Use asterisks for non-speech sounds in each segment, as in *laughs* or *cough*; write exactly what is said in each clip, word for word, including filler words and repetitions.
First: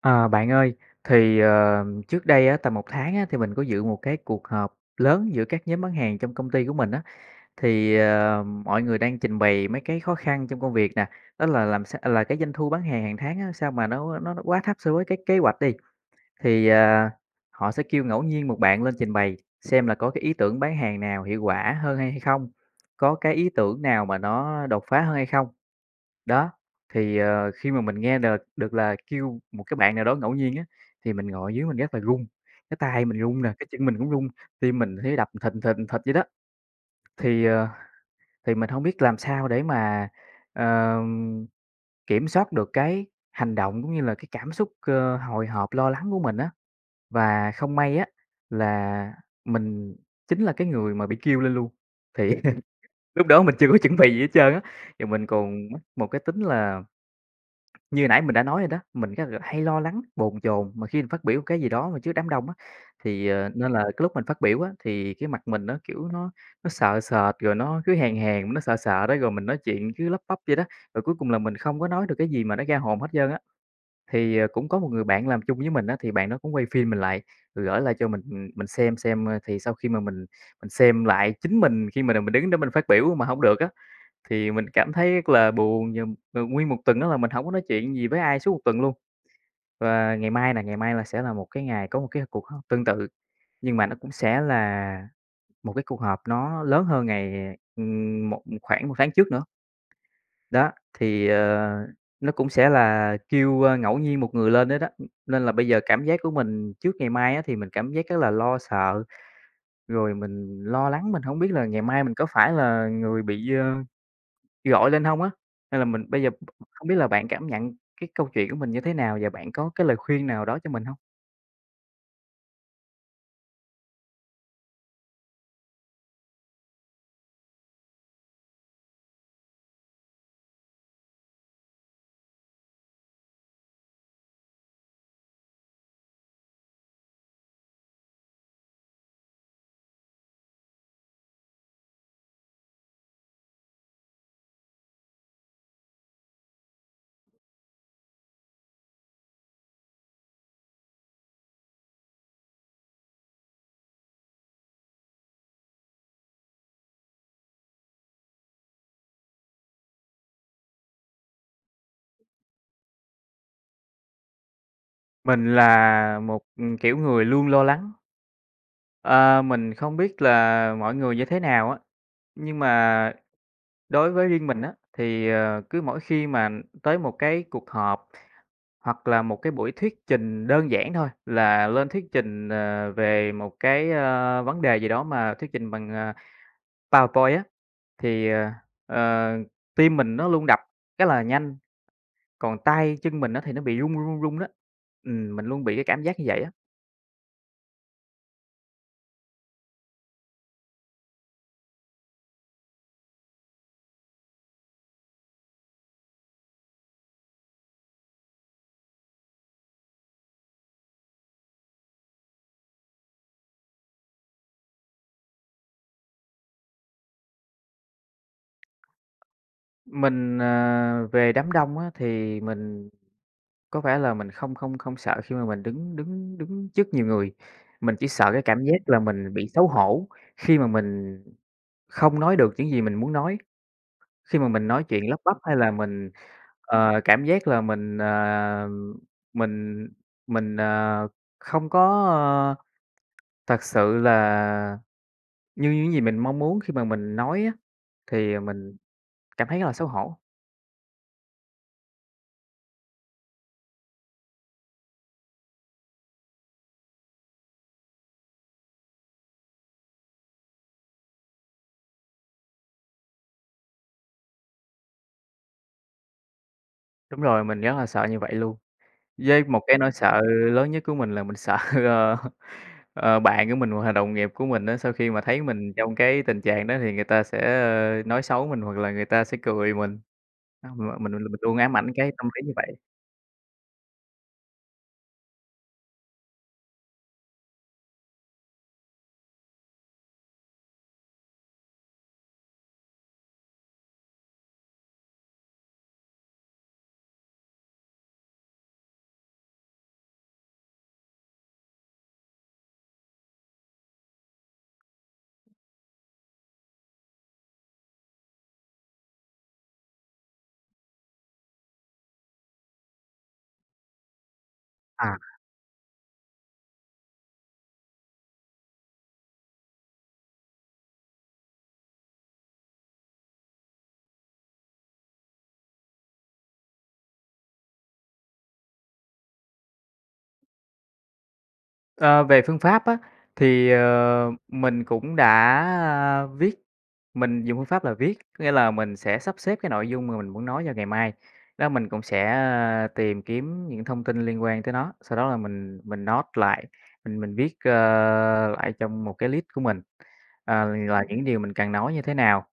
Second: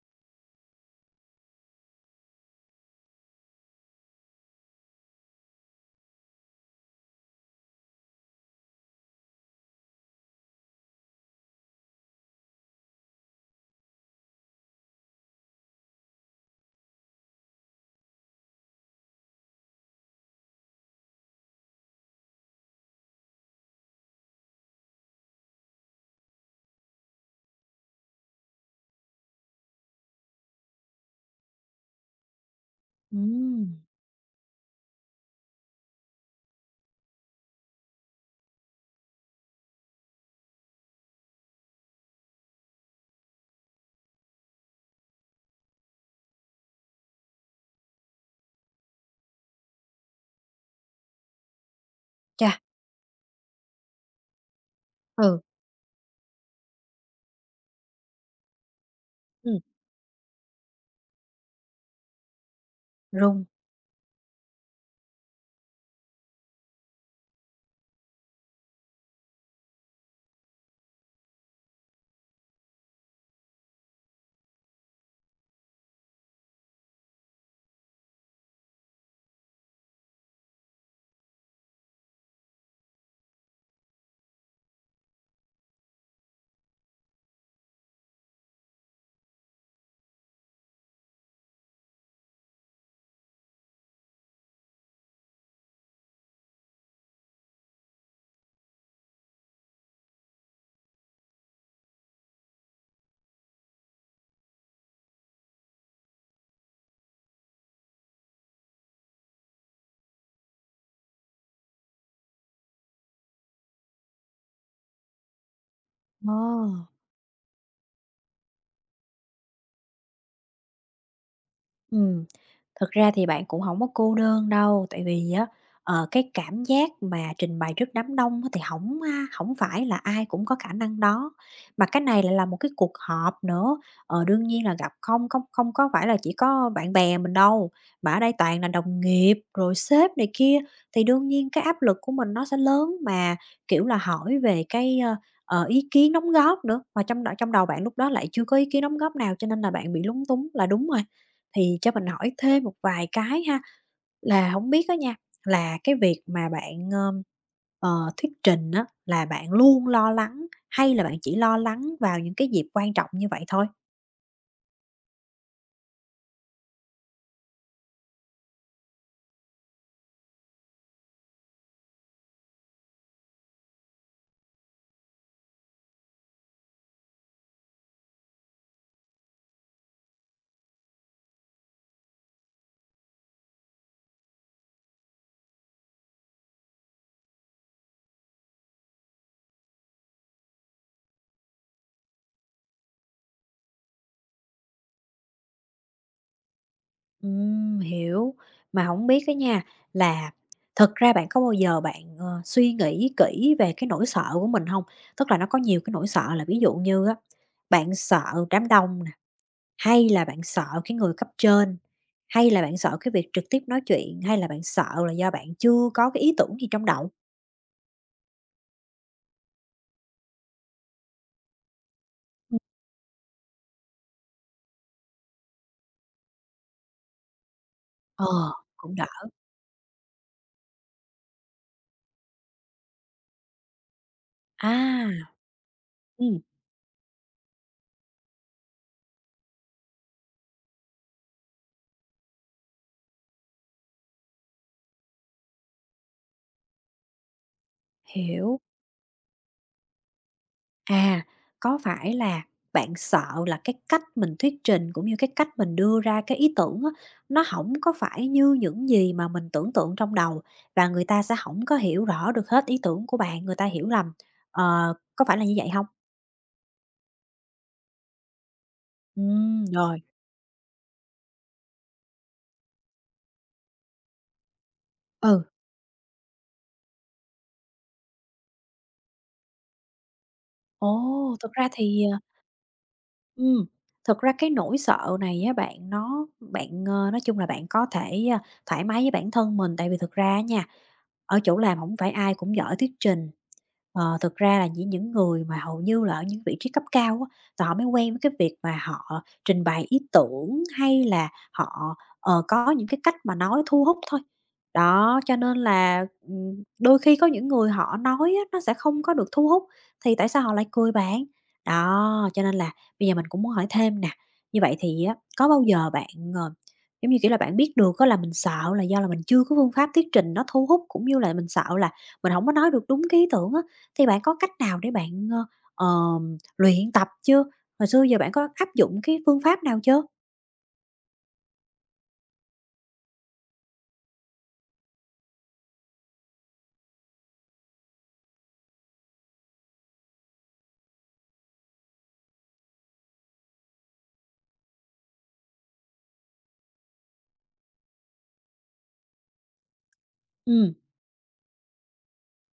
À, bạn ơi, thì, ờ, trước đây á, tầm một tháng á, thì mình có dự một cái cuộc họp lớn giữa các nhóm bán hàng trong công ty của mình á. Thì, ờ, mọi người đang trình bày mấy cái khó khăn trong công việc nè, đó là làm sao là cái doanh thu bán hàng hàng tháng á, sao mà nó nó nó quá thấp so với cái kế hoạch đi. Thì, à, họ sẽ kêu ngẫu nhiên một bạn lên trình bày xem là có cái ý tưởng bán hàng nào hiệu quả hơn hay hay không, có cái ý tưởng nào mà nó đột phá hơn hay không. Đó, thì, ờ, khi mà mình nghe được được là kêu một cái bạn nào đó ngẫu nhiên á, thì mình ngồi dưới mình rất là run, cái tay mình run nè, cái Ừm, chân mình cũng run, tim mình thấy đập thình thình thịch vậy đó. Thì, ờ, thì mình không biết làm sao để mà, ờm, kiểm soát được cái hành động cũng như là cái cảm xúc, ơ, hồi hộp, lo lắng của mình á. Và không may á là mình chính là cái người mà bị kêu lên luôn, thì chà, *laughs* lúc đó mình chưa có chuẩn bị gì hết trơn á, và mình ừ, còn mắc một cái tính là Như nãy mình đã nói rồi đó, mình rất là hay ừm, lo lắng, bồn chồn mà khi mình phát biểu cái gì đó mà trước đám đông á, thì, rung, ờ, nên là cái lúc mình phát biểu á, thì cái mặt mình nó, kiểu, nó nó sợ sệt, rồi nó cứ hèn hèn, nó sợ sợ đó, rồi mình nói chuyện cứ lắp bắp vậy đó, rồi cuối cùng là mình không có nói được cái gì mà nó ra hồn hết trơn á. Thì, ờ, cũng có một người bạn làm chung với mình á, thì bạn đó cũng quay phim mình lại, rồi gửi lại cho mình, mình xem xem, ơ, thì sau khi mà mình mình xem lại chính mình khi mà mình đứng đó mình phát biểu mà không được á, thì mình cảm thấy rất là buồn và, ờ, nguyên một tuần đó là mình hổng có nói chuyện gì với ai suốt một tuần luôn. Và ngày mai nè, ngày mai là sẽ là một cái ngày có một cái cuộc họp tương tự, nhưng mà nó cũng sẽ là một cái cuộc họp nó lớn hơn ngày, ừm, một khoảng một tháng trước nữa. Đó, thì, ờ, nó cũng sẽ là kêu, ơ, ngẫu nhiên một người lên hết á, ưm, nên là bây giờ cảm giác của mình trước ngày mai á thì mình cảm giác rất là lo sợ, rồi mình lo lắng, mình hổng biết là ngày mai mình có phải là người bị, ơ Gọi lên hông á, nên là mình bây giờ ờ, không biết là bạn cảm nhận cái câu chuyện của mình như thế nào và bạn có cái lời khuyên nào đó cho mình hông? ừ. Thực ra thì bạn cũng không có cô đơn đâu, tại vì á, ờ, cái cảm giác mà trình bày trước đám đông á thì không a hổng phải là ai cũng có khả năng đó, mà cái này lại là một cái cuộc họp nữa. Ờ, đương nhiên là gặp không không không có phải là chỉ có bạn bè mình đâu, mà ở đây toàn là đồng nghiệp, rồi sếp này kia, thì đương nhiên cái áp lực của mình nó sẽ lớn, mà, kiểu là, hỏi về cái, ơ, ờ, ý kiến đóng góp nữa, mà trong đó trong đầu bạn lúc đó lại chưa có ý kiến đóng góp nào, cho nên là bạn bị lúng túng là đúng rồi. Thì cho mình hỏi thêm một vài cái ha, là không biết á nha, là cái việc mà bạn, ờm, ờ, thuyết trình á, là bạn luôn lo lắng hay là bạn chỉ lo lắng vào những cái dịp quan trọng như vậy thôi? Mình là một, ừm, kiểu, người luôn lo lắng. Ờ, mình không biết là mọi người như thế nào á, nhưng mà đối với riêng mình á, thì, ờ, cứ mỗi khi mà tới một cái cuộc họp hoặc là một cái buổi thuyết trình đơn giản thôi, là lên thuyết trình, ờ, về một cái, ơ, vấn đề gì đó mà thuyết trình bằng, à, PowerPoint á. Thì, ờ, ờ, tim mình nó luôn đập cái là nhanh, còn tay chân mình nó thì nó bị run, run, run, đó. Ừm, mình luôn bị cái cảm giác như vậy á. Ừm, hiểu. Mà không biết á nha, là thực ra bạn có bao giờ bạn, ờ, suy nghĩ kỹ về cái nỗi sợ của mình không? Tức là nó có nhiều cái nỗi sợ là ví dụ như á, bạn sợ đám đông nè. Hay là bạn sợ cái người cấp trên? Hay là bạn sợ cái việc trực tiếp nói chuyện? Hay là bạn sợ là do bạn chưa có cái ý tưởng gì trong đầu? Mình, ờ, về đám đông á thì Ừm. mình có vẻ là mình không không không sợ khi mà mình đứng đứng đứng trước nhiều người, mình chỉ Ờ, sợ cái cảm giác cũng là đỡ. mình bị xấu hổ khi mà mình không nói được những gì mình muốn nói. Khi mà mình nói À, chuyện lắp bắp hay là mình, ừm, ờ, cảm giác là mình, ờ, mình mình, ờ, không có, ờ, thật sự là như những gì mình mong muốn khi mà mình nói á, thì hiểu. mình cảm thấy rất là xấu hổ. À, có phải là bạn sợ là cái cách mình thuyết trình, cũng như cái cách mình đưa ra cái ý tưởng á, nó không có phải như những gì mà mình tưởng tượng trong đầu và người ta sẽ không có hiểu rõ được hết ý tưởng của bạn, người ta hiểu lầm. Ờ, có phải là như vậy không? Đúng rồi, mình rất là sợ như vậy luôn. Với một Ừm, cái nỗi rồi, sợ lớn nhất của mình là mình sợ, *laughs* ờ, ờ, bạn của mình hoặc là đồng nghiệp của mình á, sau khi mà thấy ừ. mình trong cái tình trạng đó thì người ta sẽ, ờ, nói xấu mình hoặc là người ta sẽ cười mình. Đó, m Ồ, mình mình thực luôn ra ám ảnh thì cái ờ, tâm lý như vậy. Ừm, thực ra cái nỗi sợ này á bạn, nó bạn, ờ, nói chung là bạn có thể, a, thoải mái với bản thân mình, tại vì thực ra nha, ở chỗ làm không phải ai cũng giỏi thuyết trình. Ờ, thực ra là chỉ những người mà hầu như là ở những vị trí cấp cao á, thì họ mới quen với cái việc mà họ trình bày ý tưởng, hay là họ, ờ, có những cái cách mà nói thu hút thôi. Đó, cho nên là, ừm, đôi khi có những người họ nói á, nó sẽ không có được thu hút, thì tại sao họ lại cười bạn? Đó, cho nên là bây giờ mình cũng muốn hỏi thêm nè, như vậy thì À. á, có bao giờ bạn, ờ, giống như, kiểu là, bạn biết được có là mình sợ là do là mình chưa có phương pháp thuyết trình nó thu hút, cũng như là mình sợ là mình không có nói được đúng cái ý tưởng á, thì bạn có cách nào để bạn, ơ, ờm, luyện tập chưa? Hồi xưa giờ bạn có áp dụng cái phương pháp nào chưa? Ờ, Về phương pháp á, thì, ờ, mình cũng đã, a, viết mình dùng phương pháp là viết, có nghĩa là mình sẽ sắp xếp cái nội dung mà mình muốn nói cho ngày mai. Đó, mình cũng sẽ, a, tìm kiếm những thông tin liên quan tới nó, sau đó là mình mình note lại, mình mình viết, ơ, lại trong một cái list của mình, ờ, Ừm. là những điều mình cần nói như thế nào.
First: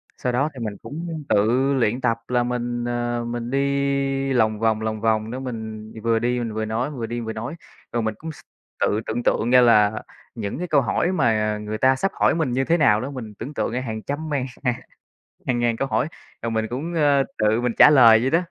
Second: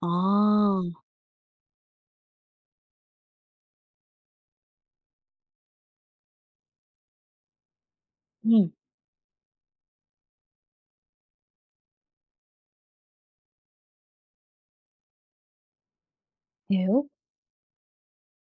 Ờ, Sau đó thì mình cũng tự luyện tập là mình, ờ, mình đi lòng vòng, lòng vòng đó mình vừa đi mình vừa nói, vừa đi vừa nói. Rồi mình cũng s ừm, tự tưởng tượng ra là những cái câu hỏi mà người ta sắp hỏi mình như thế nào đó, mình tưởng tượng ra hàng trăm ngàn, *laughs* hàng ngàn câu hỏi, rồi mình cũng, hiểu. ơ, tự mình trả lời vậy đó.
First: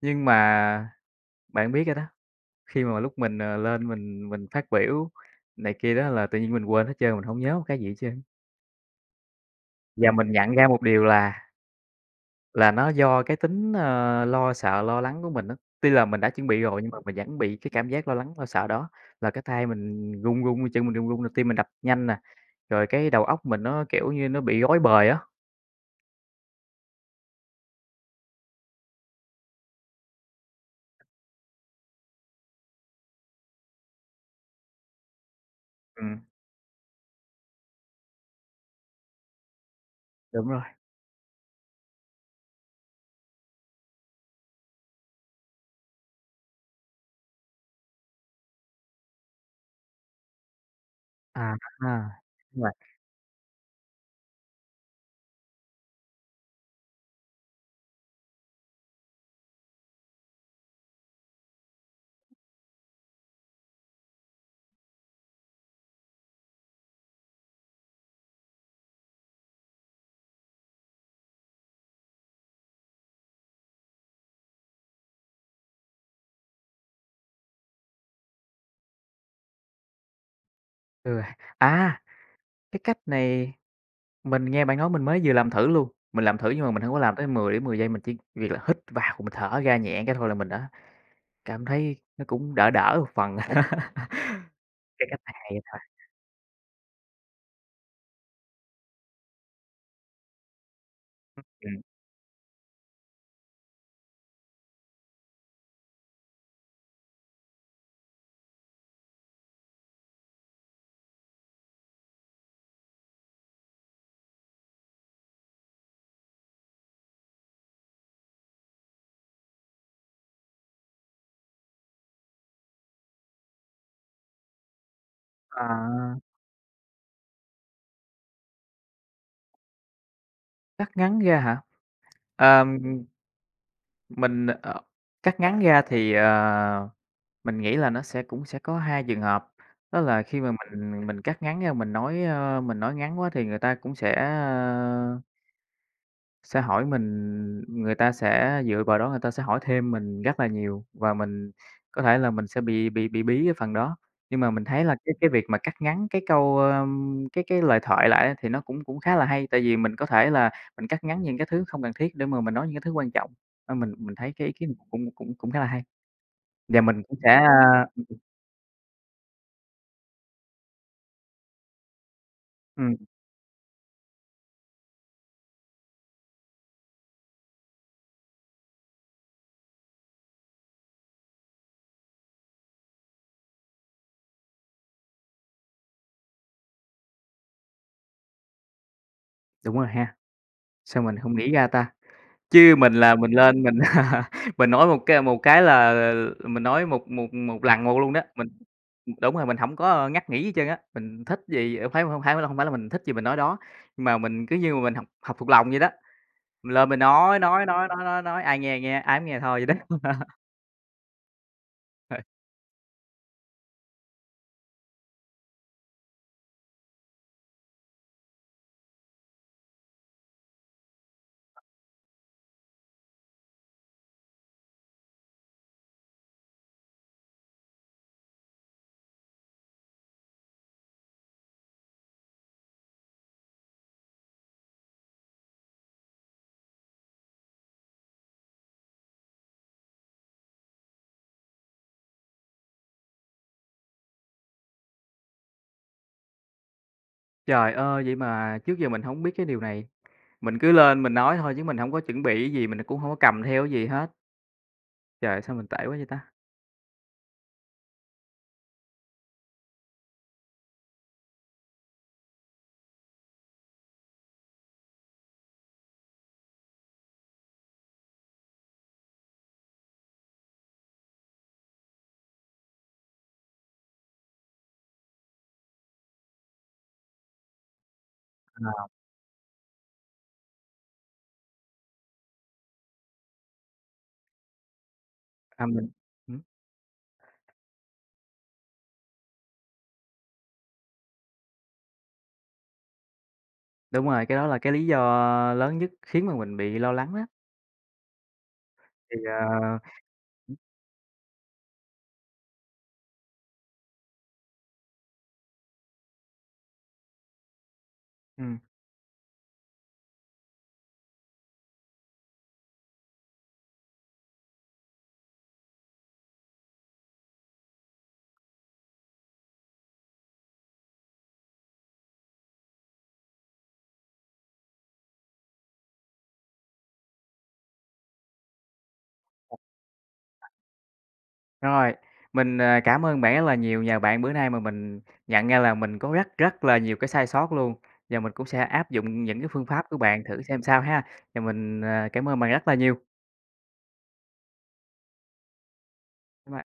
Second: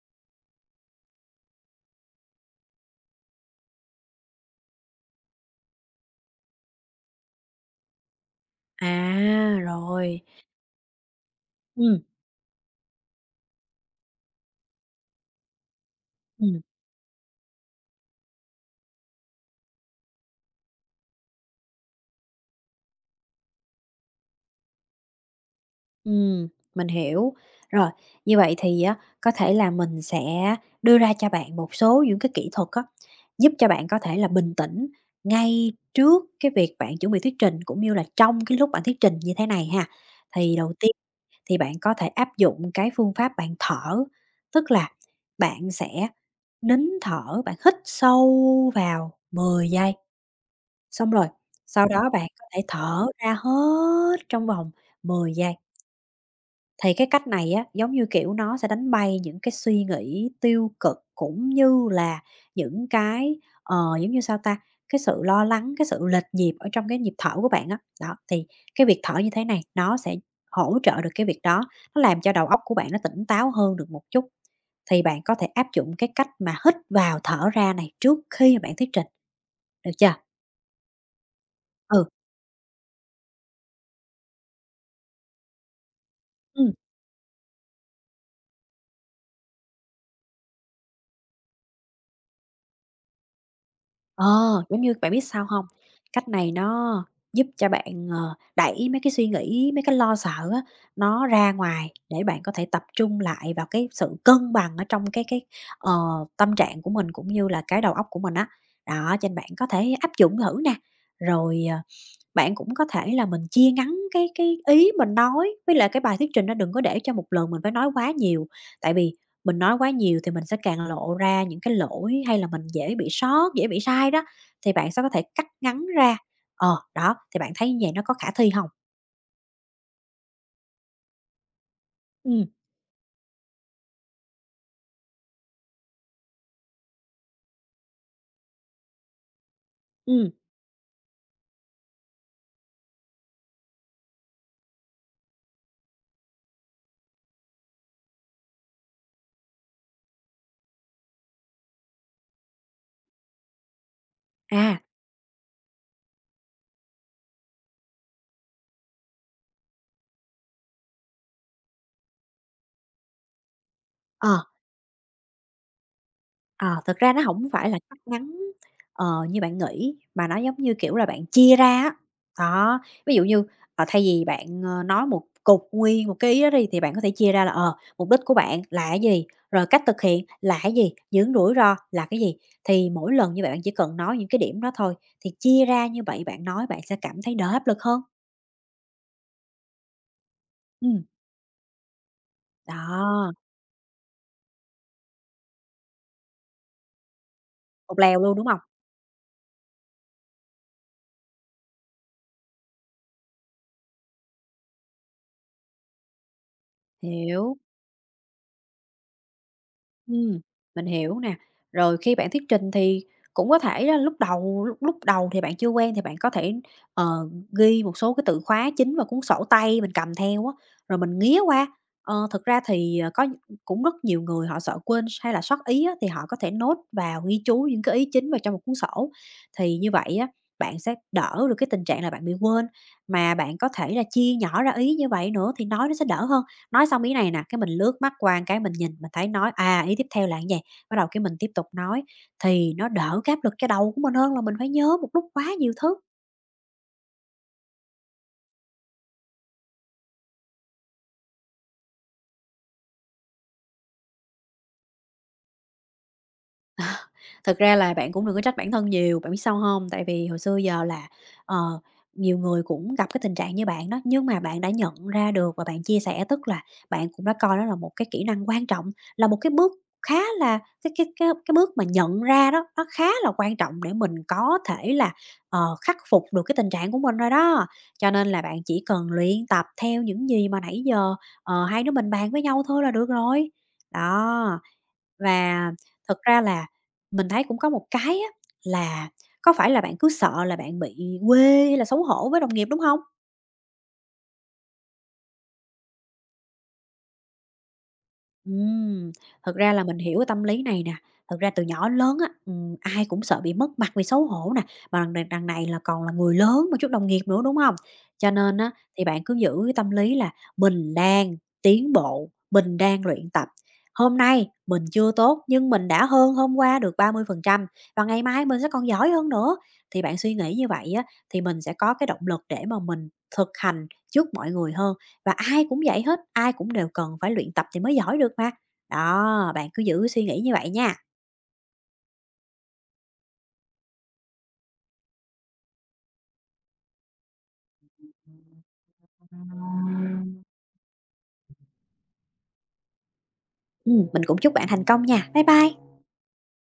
Nhưng mà bạn biết rồi đó, khi mà lúc mình, ờ, lên mình mình phát biểu này kia đó là tự nhiên mình quên hết trơn, mình hổng nhớ một cái gì hết trơn. À, Và rồi. mình nhận ra một điều là Ừm, Là nó do cái tính, ờ, lo sợ, lo lắng của mình á. Tuy là mình đã chuẩn bị ừm. rồi nhưng mà mình vẫn bị cái cảm giác lo lắng, lo sợ đó, là cái tay mình run run, chân mình run run, rồi tim mình đập nhanh nè, rồi cái đầu óc mình nó, kiểu như, nó bị rối bời á. Ừm, mình hiểu. Rồi, như vậy thì á, có thể là mình sẽ đưa ra cho bạn một số những cái kỹ thuật á, giúp cho bạn có thể là bình tĩnh ngay Ừm, trước cái việc bạn chuẩn bị thuyết trình, cũng như là trong cái lúc bạn thuyết trình như thế này ha. đúng Thì rồi. đầu tiên thì bạn có thể áp dụng cái phương pháp bạn thở, tức là bạn sẽ nín thở, bạn hít sâu vào mười giây, xong rồi À sau đó ha, bạn có thể đúng rồi, thở ra hết trong vòng mười giây. Thì cái cách này á, giống như, kiểu, nó sẽ đánh bay những cái suy nghĩ tiêu cực cũng như là những cái, ờ, giống như, sao ta, cái sự lo lắng, cái sự lệch nhịp ở trong cái nhịp thở của bạn á. Đó, thì cái việc thở như thế này nó sẽ hỗ trợ được cái việc đó, nó làm cho đầu óc của bạn nó tỉnh táo hơn được một chút. Thì bạn có thể áp dụng cái cách mà hít vào thở ra này trước khi mà bạn thuyết trình, được chưa? ừ, à, Ừ. cái cách này mình nghe bạn nói mình mới vừa làm thử luôn, mình làm thử nhưng mà Ừm. mình hông có làm tới mười đến mười giây, mình chỉ việc là hít vào, mình thở ra nhẹ cái thôi là mình đã cảm thấy nó cũng đỡ đỡ một phần. *laughs* Ờ, giống như Cái bạn cách biết này sao hay không? thật, Cách này nó giúp cho bạn, ờ, đẩy mấy cái suy nghĩ, mấy cái lo sợ á, nó ra ừm. ngoài để bạn có thể tập trung lại vào cái sự cân bằng ở trong cái cái, ờ, tâm trạng của mình cũng như là cái đầu óc của mình á. Đó, cho nên bạn có thể áp dụng thử nè, rồi, ờ bạn cũng có thể là mình chia ngắn cái cái ý mình nói, với lại cái bài thuyết trình nó đừng có để cho một lần mình phải nói quá nhiều, tại vì mình nói quá nhiều thì mình sẽ càng lộ ra những cái lỗi hay là mình dễ bị sót, dễ bị sai đó, thì bạn sẽ có thể cắt ngắn À. ra. Ờ, đó, thì bạn thấy như vầy nó có khả thi không? Cắt ngắn ra hả? Ừ, Ờm, mình, ờ cắt ngắn ra thì, ờ, mình nghĩ là nó sẽ cũng sẽ có hai trường hợp, đó là ừ, khi mà mình mình cắt ngắn ra mình nói, ơ, mình nói ngắn quá thì người ta cũng sẽ, sẽ hỏi mình người ta sẽ dựa vào đó người ta sẽ hỏi thêm mình rất là nhiều và mình có thể là mình sẽ bị bị bị bí cái phần đó. Nhưng mà mình à, thấy là cái cái việc mà cắt ngắn cái câu, ơm, cái cái lời thoại lại á thì nó cũng cũng khá là hay, tại vì mình có thể là mình cắt ngắn những cái thứ không cần thiết để mà mình nói những cái thứ quan trọng. Ơ, mình mình thấy ờ. cái ý kiến cũng cũng cũng cũng khá là hay. Ờ, Và thực mình ra cũng nó sẽ, hổng phải là a cắt ngắn, ờ, như bạn nghĩ, mà nó giống như, kiểu là, bạn chia ra á. Đó, ừm, ví dụ như, ờ, thay vì bạn, ờ, nói một cục nguyên một cái ý đó đi, thì bạn có thể chia ra là, ờ, mục đích của bạn là cái gì, rồi cách thực hiện là cái gì, những rủi ro là cái gì. Thì mỗi lần như vậy bạn chỉ cần nói những cái điểm đó thôi, thì chia ra như vậy bạn nói bạn sẽ cảm thấy đỡ áp lực hơn. đúng rồi ha, sao Ừm, mình không nghĩ ra ta? Chứ mình là mình đó, lên mình *laughs* mình nói một cái một cái là mình nói một một một lần một một luôn lèo đó, luôn, đúng mình hông? đúng rồi, mình không có ngắt nghỉ gì hết trơn á, mình thích gì phải hông phải hông phải là mình thích gì mình nói đó, nhưng mà mình cứ như mà mình học học thuộc lòng vậy đó, mình lên mình nói, Hiểu. nói, nói, nói, nói, nói, ai nghe nghe, ai hổng nghe thôi vậy đó. Ừm, mình hiểu nè. Rồi khi bạn *laughs* thuyết trình thì cũng có thể á, lúc đầu lúc lúc đầu thì bạn chưa quen thì bạn có thể, ờ, ghi một số cái từ khóa chính vào cuốn sổ tay mình cầm theo á, rồi mình nghía qua. Ờ, thực ra thì, ờ, có nh- cũng rất nhiều người họ sợ quên hay là sót ý á, thì họ có thể nốt vào, ghi chú những cái ý chính vào trong một cuốn sổ. Thì như vậy á, bạn sẽ đỡ được cái tình trạng là bạn bị quên, mà bạn có thể là chia nhỏ ra ý như vậy nữa thì nói nó sẽ đỡ hơn. Nói xong ý này nè, cái mình lướt mắt qua một cái mình nhìn, mình thấy nói, à, ý tiếp theo là cái gì bắt đầu cái mình tiếp tục nói, thì nó đỡ cái áp lực cho đầu của mình hơn là mình phải nhớ một lúc quá nhiều thứ. Trời ơi, vậy mà trước giờ mình không biết cái điều này, mình cứ lên mình nói thôi chứ mình không có chuẩn bị cái gì, mình cũng không có cầm theo cái gì hết. Trời, sao mình tệ quá vậy ta? Thực ra là bạn cũng đừng có trách bản thân nhiều, bạn biết sao không? Tại vì hồi xưa giờ là, ờ, nhiều người cũng gặp cái tình trạng như bạn đó, nhưng mà bạn đã nhận ra được và bạn chia sẻ, tức là bạn cũng đã coi đó là một cái kỹ năng quan trọng, là một cái bước khá là cái cái cái cái bước mà nhận ra đó, nó khá là quan trọng để mình có thể là, ờ, khắc phục được cái tình trạng của mình rồi đó. Cho nên là bạn chỉ Ờ, cần luyện tập theo những gì mà nãy giờ, ờ, hai đứa mình bàn với nhau thôi là được rồi. Đó. à, Và mình thật ừm. ra là mình thấy cũng có một cái á là có phải là bạn cứ sợ là bạn bị quê hay là xấu hổ với đồng nghiệp, đúng không? Đúng rồi, cái đó là cái lý do lớn nhất khiến mà mình bị lo lắng á. Ừm, Thì, thật ra ờ là mình hiểu cái tâm lý này nè, thật ra từ nhỏ đến lớn á, ừm, ai cũng sợ bị mất mặt vì xấu hổ nè, mà đằng này đằng này là còn là người lớn mà trước đồng nghiệp nữa, đúng không? Cho nên ừm, á, thì bạn cứ giữ cái tâm lý là mình đang tiến bộ, mình đang luyện tập. Hôm nay mình chưa tốt nhưng mình đã hơn hôm qua được ba mươi phần trăm và ngày mai mình sẽ còn giỏi hơn nữa. Thì bạn suy nghĩ như vậy á, thì mình sẽ có cái động lực để mà mình thực hành trước mọi người hơn. Và ai cũng vậy hết, ai cũng đều cần phải luyện tập thì mới giỏi được mà. Đó, bạn cứ giữ suy nghĩ như vậy nha. rồi, mình, à, cảm ơn bạn rất là nhiều, nhờ bạn bữa nay mà mình nhận ra là mình có rất rất là nhiều cái sai sót luôn, và mình cũng sẽ áp dụng những cái phương pháp của bạn thử xem sao ha. Và mình, à, cảm ơn bạn rất là nhiều. Ừm, mình cũng chúc bạn thành công nha. Bye bye. Bye bye.